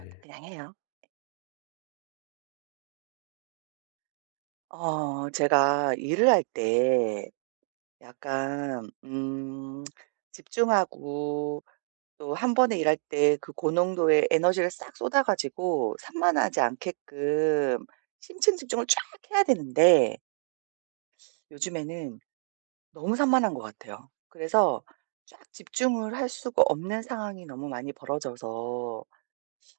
아, 그냥 해요. 제가 일을 할 때 약간 집중하고, 또 한 번에 일할 때 그 고농도의 에너지를 싹 쏟아 가지고 산만하지 않게끔 심층 집중을 쫙 해야 되는데, 요즘에는 너무 산만한 것 같아요. 그래서 쫙 집중을 할 수가 없는 상황이 너무 많이 벌어져서,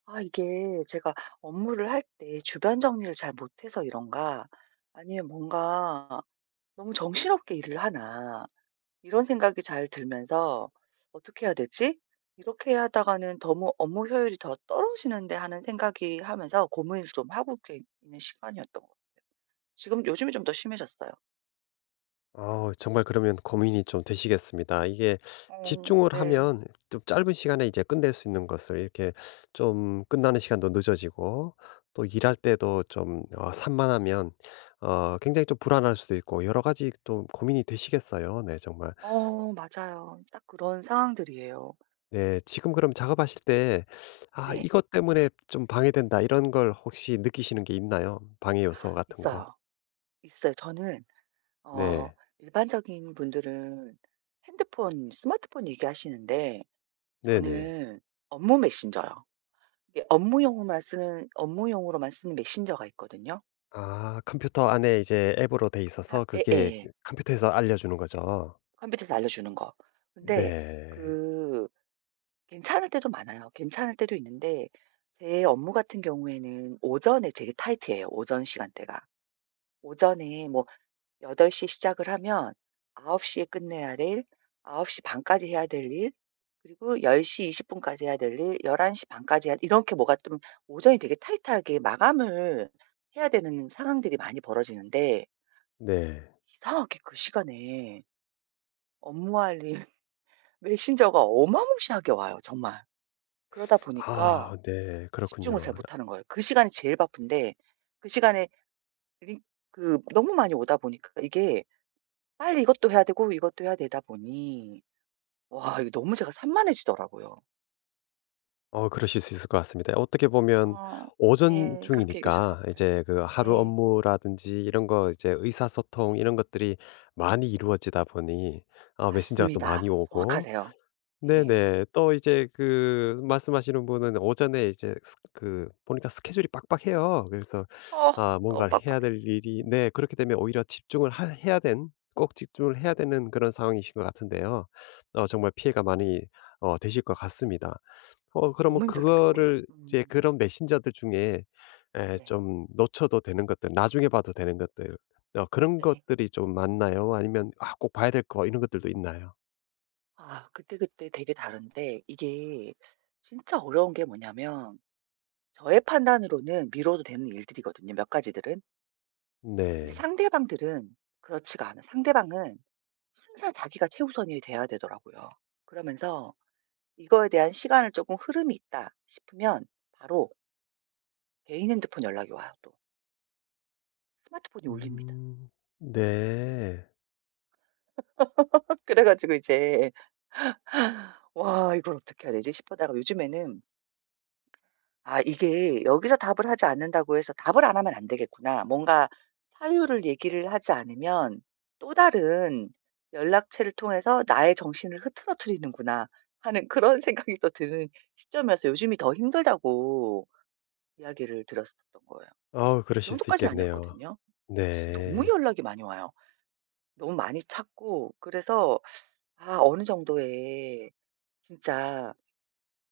아 이게 제가 업무를 할 때 주변 정리를 잘 못해서 이런가, 아니면 뭔가 '너무 정신없게 일을 하나.' 이런 생각이 잘 들면서 '어떻게 해야 되지? 이렇게 하다가는 너무 업무 효율이 더 떨어지는데.' 하는 생각이 하면서 고민을 좀 하고 이렇게 있는 시간이었던 것 같아요. 지금 요즘에 좀 더 심해졌어요. 아 정말 그러면 고민이 좀 되시겠습니다. 이게 어 집중을 네. 하면 좀 짧은 시간에 이제 끝낼 수 있는 것을 이렇게 좀 끝나는 시간도 늦어지고 또 일할 때도 좀 산만하면 굉장히 좀 불안할 수도 있고 여러 가지 또 고민이 되시겠어요. 네, 정말. 어 맞아요. 딱 그런 상황들이에요. 네, 지금 그럼 작업하실 때 '아, 네. 이것 때문에 좀 방해된다.' 이런 걸 혹시 느끼시는 게 있나요? 방해 요소 같은 거. 있어요. 있어요. 저는, 어 네. 일반적인 분들은 핸드폰, 스마트폰 얘기하시는데, 네네. 저는 업무 메신저요. 이게 업무용으로만 쓰는 메신저가 있거든요. 아, 컴퓨터 안에 이제 앱으로 돼 아 있어서 그게 예예. 그 컴퓨터에서 알려주는 거죠. 컴퓨터에서 알려주는 거. 근데 네. 그 괜찮을 때도 많아요. 괜찮을 때도 있는데, 제 업무 같은 경우에는 오전에 되게 타이트해요, 오전 시간대가. 오전에 뭐 8시 시작을 하면 9시에 끝내야 될9시 반 까지 해야 될 일, 그리고 10시 20분 까지 해야 될 일, 11시 반 까지 해야, 이렇게 뭐가 좀 오전이 되게 타이트하게 마감을 해야 되는 상황들이 많이 벌어지는데, 네. 이상하게 그 시간에 업무 알림 메신저가 어마무시하게 와요 정말. 그러다 보니까 아, 네. 집중을 그렇군요. 잘 못하는 거예요. 그 시간이 제일 바쁜데, 그 시간에 링 그 너무 많이 오다 보니까, 이게 빨리 이것도 해야 되고 이것도 해야 되다 보니, 와 이거 너무 제가 산만해지더라고요. 그러실 수 있을 것 같습니다. 어떻게 보면 어 오전 네. 그렇게 얘기해 주셔서 중이니까 감사해요. 이제 그 예. 하루 네. 업무라든지 이런 거 이제 의사소통 이런 것들이 많이 이루어지다 보니 아, 메신저가 또 맞습니다. 많이 오고. 정확하세요. 예. 네네. 또 이제 그 말씀하시는 분은 오전에 이제 스 그 보니까 스케줄이 빡빡해요. 그래서 어 아, 너무 뭔가를 해야 빡빡해. 될 일이, 음. 네, 그렇게 되면 오히려 집중을 하 해야 된 꼭 집중을 해야 되는 그런 상황이신 것 같은데요. 어 정말 피해가 많이 되실 것 같습니다. 그러면 너무 힘들더라고요. 그거를 이제 그런 메신저들 중에 에 네. 좀 놓쳐도 되는 것들, 나중에 봐도 되는 것들, 그런 예. 것들이 좀 많나요? 아니면 '아, 꼭 봐야 될 거.' 이런 것들도 있나요? 아 그때그때 되게 다른데, 이게 진짜 어려운 게 뭐냐면, 저의 판단으로는 미뤄도 되는 일들이거든요, 몇 가지들은. 근데 네. 상대방들은 그렇지가 않아. 상대방은 항상 자기가 최우선이 돼야 되더라고요. 그러면서 이거에 대한 시간을 조금 흐름이 있다 싶으면 바로 개인 핸드폰 연락이 와요 또. 스마트폰이 울립니다. 음. 네. 그래 가지고 이제 '와 이걸 어떻게 해야 되지?' 싶어다가 요즘에는 '아 이게 여기서 답을 하지 않는다고 해서 답을 안 하면 안 되겠구나.' 뭔가 사유를 얘기를 하지 않으면 '또 다른 연락체를 통해서 나의 정신을 흐트러뜨리는구나.' 하는 그런 생각이 또 드는 시점이어서 요즘이 더 힘들다고 이야기를 들었었던 거예요. 아, 이 그러실 수 정도까지는 있겠네요. 아니었거든요. 진짜 너무 네. 연락이 많이 와요. 너무 많이 찾고, 그래서 아 어느 정도의 진짜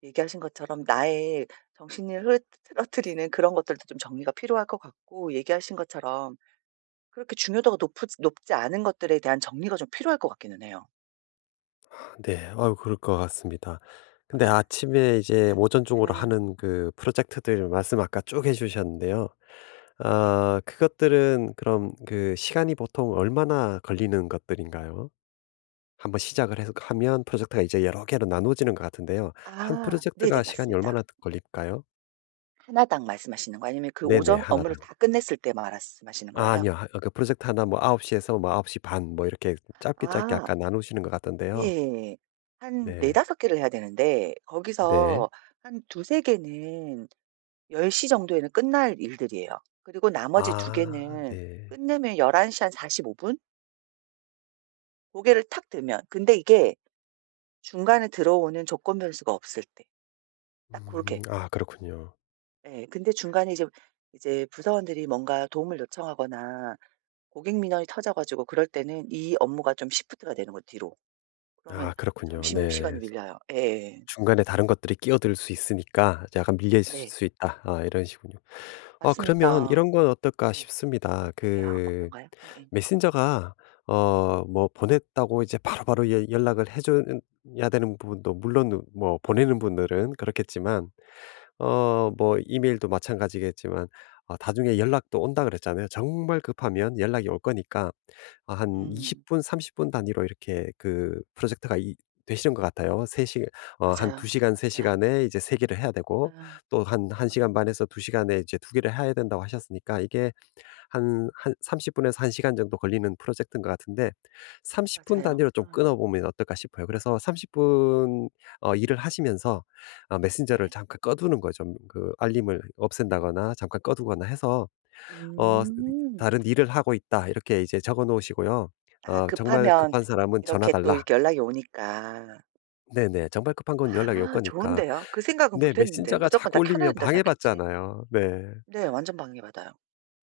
얘기하신 것처럼 나의 정신을 흐트러뜨리는 그런 것들도 좀 정리가 필요할 것 같고, 얘기하신 것처럼 그렇게 중요도가 높지 않은 것들에 대한 정리가 좀 필요할 것 같기는 해요. 네. 아, 그럴 것 같습니다. 근데 아침에 이제 오전 중으로 예. 하는 그 프로젝트들 말씀 아까 쭉 해 주셨는데요. 예. 아, 그것들은 그럼 그 시간이 보통 얼마나 걸리는 것들인가요? 한번 시작을 해서 하면 프로젝트가 이제 여러 개로 나누어지는 것 같은데요. 한 아 네네 프로젝트가 시간이 맞습니다. 얼마나 걸릴까요? 하나당 말씀하시는 거 아니면 그 네네. 오전 나 업무를 당. 다 끝냈을 때 말씀하시는 아, 거예요? 아니요. 그 프로젝트 하나 뭐9홉시 에서 뭐9시반 뭐 이렇게 짧게 짧게 아. 아까 나누시는 것 같던데요. 예. 한 네. 4~5 개를 해야 되는데, 네. 거기서 한 2~3 개는 10시 정도에는 끝날 일들이에요. 그리고 나머지 2 아, 개는 네. 끝내면 11시 한 45 분? 고개를 탁 들면. 근데 이게 중간에 들어오는 조건 변수가 없을 때 딱 음. 고렇게. 아, 그렇군요. 예. 근데 중간에 이제 이제 부서원들이 뭔가 도움을 요청하거나 고객 민원이 터져 가지고 그럴 때는 이 업무가 좀 시프트가 되는 거예요 뒤로. 그러면 아, 그렇군요. 점심시간이 네. 밀려요. 예예. 중간에 다른 것들이 끼어들 수 있으니까 약간 밀려 있을 네. 수 있다. 아, 이런 식군요. 어, 그러면 맞습니다. 이런 건 어떨까 네. 싶습니다. 어때요? 그 어떤가요? 예예. 메신저가 뭐 보냈다고 이제 바로바로 예 연락을 해 줘야 되는 부분도 물론 뭐 보내는 분들은 그렇겠지만 뭐 이메일도 마찬가지겠지만 나중에 연락도 온다 그랬잖아요. 정말 급하면 연락이 올 거니까 아 한 음. 20분 30분 단위로 이렇게 그 프로젝트가 이 되시는 것 같아요. 3시 한 2 맞아요. 시간 3 맞아요. 시간에 이제 3 개를 해야 되고 응. 또 한 1 시간 응. 반에서 2 시간에 이제 2 개를 해야 된다고 하셨으니까 이게 한 30 분에서 1 시간 정도 걸리는 프로젝트인 것 같은데 30분 맞아요. 단위로 좀 응. 끊어 보면 어떨까 싶어요. 그래서 30 분 일을 하시면서 아 메신저를 네. 잠깐 꺼 두는 거죠. 그 알림을 없앤다거나 잠깐 꺼 두거나 해서 어 음. "다른 일을 하고 있다." 이렇게 이제 적어 놓으시고요. 아 "정말 급하면 급한 사람은 전화 이렇게 또 달라." 이렇게 연락이 오니까. 네네. 정말 급한 건 연락 올 아 거니까. 좋은데요. 그 생각은 네. 못 했는데요. 메신저가 무조건 자꾸 다 켜놔야 울리면 된다 생각했지. 방해받잖아요. 네. 네. 완전 방해받아요.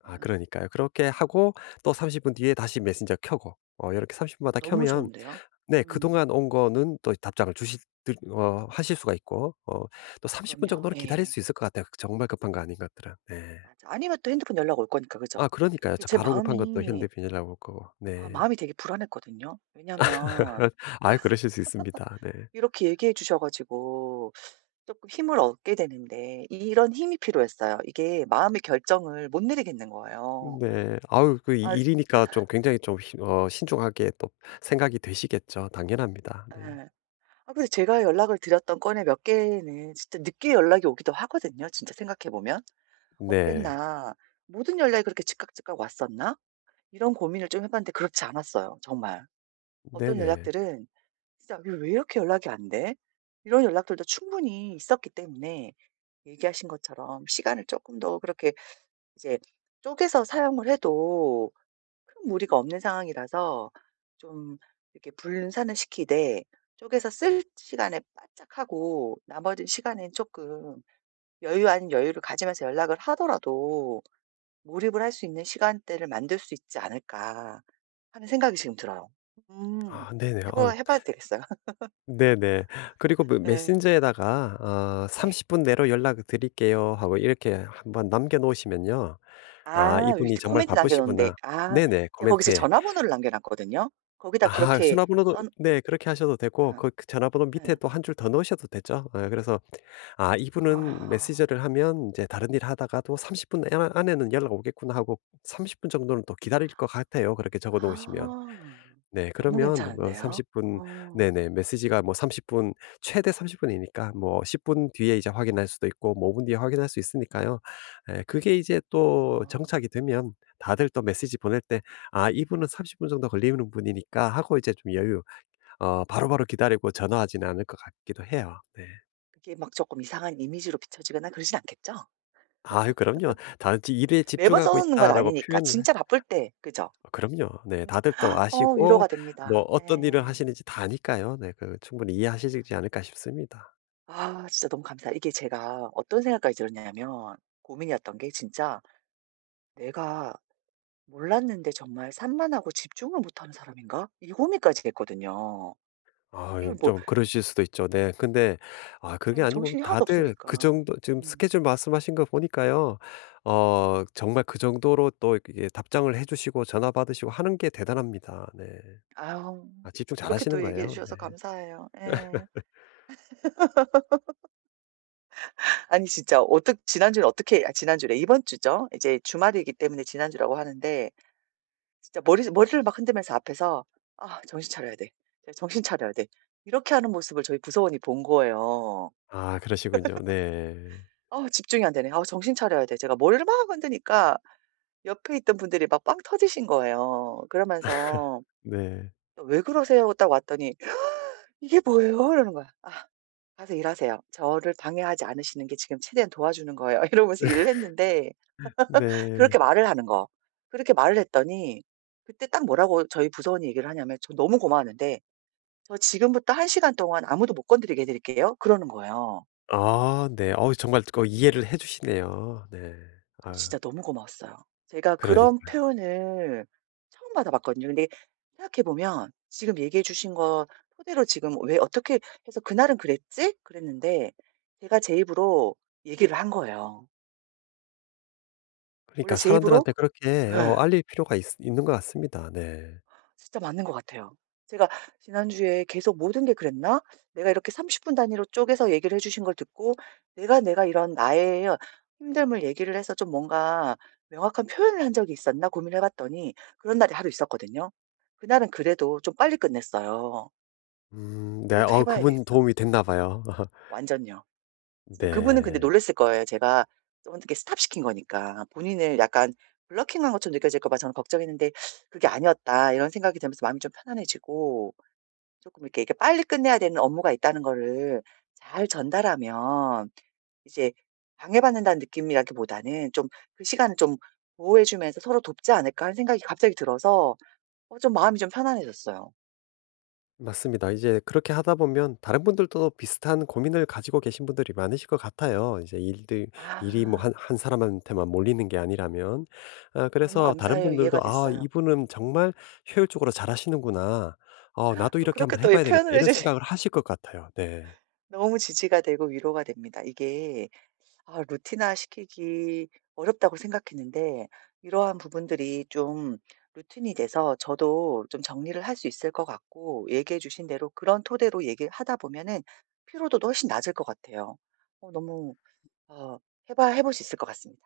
아 음. 그러니까요. 그렇게 하고 또 30분 뒤에 다시 메신저 켜고 이렇게 30 분마다 너무 켜면 좋은데요. 네 음. 그동안 온 거는 또 답장을 주실 드 어 하실 수가 있고 또 30분 그럼요. 정도는 기다릴 예. 수 있을 것 같아요 그 정말 급한 거 아닌 것들은. 네. 맞아. 아니면 또 핸드폰 연락 올 거니까. 그죠? 아 그러니까요. 이게 저 제 바로 급한 것도 마음이 현대비닐라고 그거 아 네. 마음이 되게 불안했거든요. 왜냐면 아유 그러실 수 있습니다. 네. 이렇게 얘기해 주셔 가지고 조금 힘을 얻게 되는데, 이런 힘이 필요했어요. 이게 마음의 결정을 못 내리겠는 거예요. 네. 아우 그 이 아 일이니까 좀 굉장히 좀 히 어 신중하게 또 생각이 되시겠죠. 당연합니다. 네. 예. 아 근데 제가 연락을 드렸던 건에 몇 개는 진짜 늦게 연락이 오기도 하거든요 진짜 생각해 보면. 네. '어땠나? 모든 연락이 그렇게 즉각즉각 왔었나?' 이런 고민을 좀 해 봤는데 그렇지 않았어요 정말. 어떤 네네. 연락들은 진짜 '이거 왜 이렇게 연락이 안 돼?' 이런 연락들도 충분히 있었기 때문에 얘기하신 것처럼 시간을 조금 더 그렇게 이제 쪼개서 사용을 해도 큰 무리가 없는 상황이라서, 좀 이렇게 분산을 시키되 쪼개서 쓸 시간에 바짝 하고, 나머지 시간엔 쪼끔 여유 아닌 여유를 가지면서 연락을 하더라도 몰입을 할 수 있는 시간대를 만들 수 있지 않을까 하는 생각이 지금 들어요. 음. 아, 네네. 해봐 아유. 해 봐야 되겠어요. 네네. 그리고 그 예. 메신저에다가 아 네. "30 분 내로 연락 드릴게요." 하고 이렇게 한번 남겨 놓으시면요. 아, 아 이분이 밑에 정말 코멘트 남겨 놓은데, 바쁘시구나. 아 네네. 제가 거기 제 코멘트에. 전화번호를 남겨 놨거든요. 거기다 아, 그렇게 전화번호도 써 네 그렇게 하셔도 되고 어. 그 그 전화번호 밑에 예. 또 한 줄 더 넣으셔도 되죠. 아, 그래서 '아, 이분은 아. 메신저를 하면 이제 다른 일 하다가도 30분 안에는 연락 오겠구나.' 하고 30분 정도는 또 기다릴 것 같아요, 그렇게 적어 놓으시면. 아. 네. 너무 그러면 어 괜찮은데요. 30분. 어. 네네. 메시지가 뭐 30분, 최대 30 분이니까 뭐 10분 뒤에 이제 확인할 수도 있고 뭐 5 분 뒤에 확인할 수 있으니까요. 에, 그게 이제 또 어. 정착이 되면 다들 또 메시지 보낼 때 '아, 이분은 30분 정도 걸리는 분이니까.' 하고 이제 좀 여유 바로바로 기다리고 전화하지는 않을 것 같기도 해요. 네. 그게 막 조금 이상한 이미지로 비춰지거나 그러진 않겠죠? 아유 그럼요. 단지 '일에 매번 써 집중하고 놓는 건 있다.'라고 아니니까. 표현을 해 진짜 바쁠 때. 그죠? 어, 그럼요. 네. 진짜 다들 또 어 아시고 위로가 뭐 됩니다. 어떤 일을 예. 하시는지 다 아니까요. 네. 그 충분히 이해하시지 않을까 싶습니다. 아 진짜 너무 감사해요. 이게 제가 어떤 생각까지 들었냐면, 고민이었던 게 진짜 '내가 몰랐는데 정말 산만하고 집중을 못하는 사람인가?' 이 고민까지 했거든요. 아, 예, 이거 뭐 좀 그러실 수도 있죠. 네. 근데 아, 그게 예 아니고 정신이 하나도 다들 그 없으니까. 정도 지금 음. 스케줄 말씀하신 거 보니까요. 정말 그 정도로 또 이게 답장을 해 주시고 전화 받으시고 하는 게 대단합니다. 네. 아우. 아, 또 집중 그렇게 잘하시는 또 얘기해 거예요. 네. 주셔서 감사해요. 예. 아니 진짜 어떻 지난주에 어떻게, 아 지난주래 이번 주죠. 이제 주말이기 때문에 지난주라고 하는데, 진짜 머리를 막 흔들면서 앞에서 '아 정신 차려야 돼. 네, 정신 차려야 돼.' 이렇게 하는 모습을 저희 부서원이 본 거예요. 아, 그러시군요. 네. 아 집중이 안 되네. '아 정신 차려야 돼.' 제가 머리를 막 흔드니까 옆에 있던 분들이 막 빵 터지신 거예요. 그러면서 네. "왜 그러세요?" 딱 왔더니 "이게 뭐예요?" 이러는 거야. "아 가서 일하세요. 저를 방해하지 않으시는 게 지금 최대한 도와주는 거예요." 이러면서 일을 했는데 네. 그렇게 말을 하는 거. 그렇게 말을 했더니 그때 딱 뭐라고 저희 부서원이 얘기를 하냐면 "저 너무 고마웠는데 저 지금부터 한 시간 동안 아무도 못 건드리게 해 드릴게요." 그러는 거예요. 아, 네. 어우 정말 그 이해를 해 주시네요. 네. 저 아 진짜 너무 고마웠어요. 제가 그런 그러니까요. 표현을 처음 받아봤거든요. 근데 생각해 보면 지금 얘기해 주신 거 토대로 지금 왜 어떻게 해서 '그날은 그랬지?' 그랬는데, 제가 제 입으로 얘기를 한 거예요. 원래 그러니까 제 입으로 사람들한테 그렇게 예. 알릴 필요가 있 있는 것 같습니다. 네. 진짜 맞는 것 같아요. 제가 지난주에 계속 '모든 게 그랬나?' 내가 이렇게 30분 단위로 쪼개서 얘기를 해 주신 걸 듣고 내가 이런 나의 힘듦을 얘기를 해서 좀 뭔가 명확한 표현을 한 적이 있었나 고민을 해 봤더니 그런 날이 하루 있었거든요. 그날은 그래도 좀 빨리 끝냈어요. 음, 네. 어 또 해 어 봐야 그분 되겠어. 도움이 됐나 봐요. 완전요. 근데 그분은 근데 네. 놀랐을 거예요. 제가 좀 어떻게 스톱시킨 거니까. 본인을 약간 블러킹한 것처럼 느껴질까 봐 저는 걱정했는데 '그게 아니었다.' 이런 생각이 들면서 마음이 좀 편안해지고 조금 이렇게 빨리 끝내야 되는 업무가 있다는 거를 잘 전달하면 이제 방해받는다는 느낌이라기보다는 좀 그 시간을 좀 보호해 주면서 서로 돕지 않을까 하는 생각이 갑자기 들어서 어 좀 마음이 좀 편안해졌어요. 맞습니다. 이제 그렇게 하다 보면 다른 분들도 비슷한 고민을 가지고 계신 분들이 많으실 것 같아요. 이제 일들 일이 뭐 아 한 사람한테만 몰리는 게 아니라면. 아 너무 그래서 다른 감사해요. 이해가 분들도 '아, 됐어요. 이분은 음. 정말 효율적으로 잘하시는구나. 어 나도 또 이렇게 그렇게 한번 해 또 예 봐야 되겠다.' 표현을 해 이런 주시 생각을 하실 것 같아요. 네. 너무 지지가 되고 위로가 됩니다. 이게 아 루틴화시키기 어렵다고 생각했는데, 이러한 부분들이 좀 루틴이 돼서 저도 좀 정리를 할 수 있을 것 같고, 얘기해 주신 대로 그런 토대로 얘기를 하다 보면은 피로도도 훨씬 낮을 것 같아요. 어 너무 어 해봐 해볼 수 있을 것 같습니다.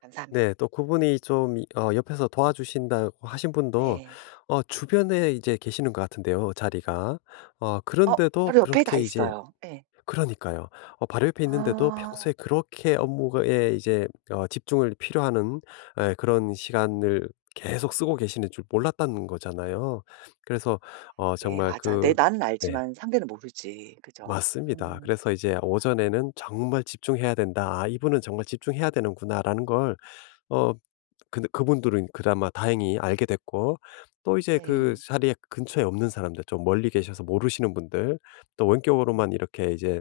감사합니다. 네. 또 그분이 좀 이 어 옆에서 도와주신다고 하신 분도 네. 주변에 이제 계시는 것 같은데요, 자리가. 어 그런데도 바로 옆에 다 그렇게 이제 있어요. 네. 그러니까요. 바로 옆에 있는데도 아 평소에 그렇게 업무에 이제 집중을 필요하는 에, 그런 시간을 계속 쓰고 계시는 줄 몰랐다는 거잖아요. 그래서 그래 정말 맞아. 내 그 나는 네. 알지만 상대는 모르지. 그죠? 맞습니다. 음. 그래서 이제 오전에는 '정말 집중해야 된다. 아, 이분은 정말 집중해야 되는구나.'라는 걸어 근데 그분들은 그나마 다행히 알게 됐고 또 이제 그 예. 자리에 근처에 없는 사람들 좀 멀리 계셔서 모르시는 분들 또 음. 원격으로만 이렇게 이제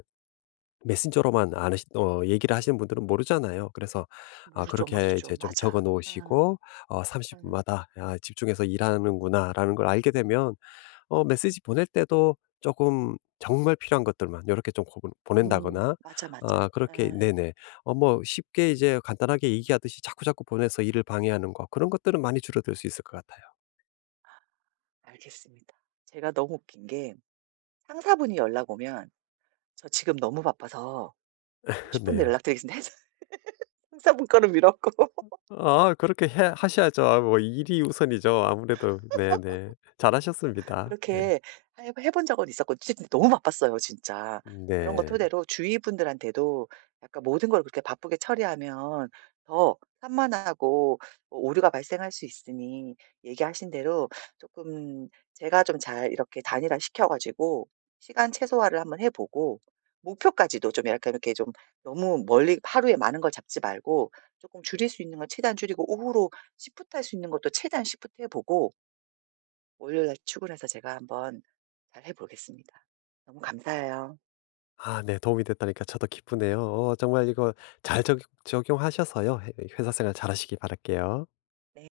메신저로만 안 하시, 어, 얘기를 하시는 분들은 모르잖아요. 그래서 아, 모르죠, 그렇게 모르죠. 이제 좀 적어 맞아. 음. 놓으시고 어, 음. 30분마다 아, 집중해서 일하는구나라는 걸 알게 되면 메시지 보낼 때도 조금 정말 필요한 것들만 이렇게 좀 고 음. 보낸다거나 맞아, 맞아. 아, 그렇게, 아, 네네. 뭐 쉽게 이제 간단하게 얘기하듯이 자꾸자꾸 보내서 일을 방해하는 거 그런 것들은 많이 줄어들 수 있을 것 같아요. 알겠습니다. 제가 너무 웃긴 게 상사분이 연락 오면 "저 지금 너무 바빠서 30 분 내에 네. 연락드리겠습니다." 해서 상사분 거를 미뤘고 아, 그렇게 해 하셔야죠. 아, 뭐 일이 우선이죠. 아무래도. 네네. 잘하셨습니다. 네. 그렇게 해 해본 적은 있었고 진 너무 바빴어요 진짜. 그런 거 네. 토대로 주위 분들한테도 약간 모든 걸 그렇게 바쁘게 처리하면 더 산만하고 어 오류가 발생할 수 있으니 얘기하신 대로 조금 제가 좀 잘 이렇게 단일화시켜 가지고 시간 최소화를 한번 해 보고, 목표까지도 좀 약간 이렇게 좀 너무 멀리 하루에 많은 걸 잡지 말고 조금 줄일 수 있는 걸 최대한 줄이고 오후로 시프트 할 수 있는 것도 최대한 시프트 해 보고 월요일 날 출근해서 제가 한번 잘 해 보겠습니다. 너무 감사해요. 아, 네. 도움이 됐다니까 저도 기쁘네요. 정말 이거 잘 적용하셔서요 해 회사 생활 잘하시기 바랄게요. 네.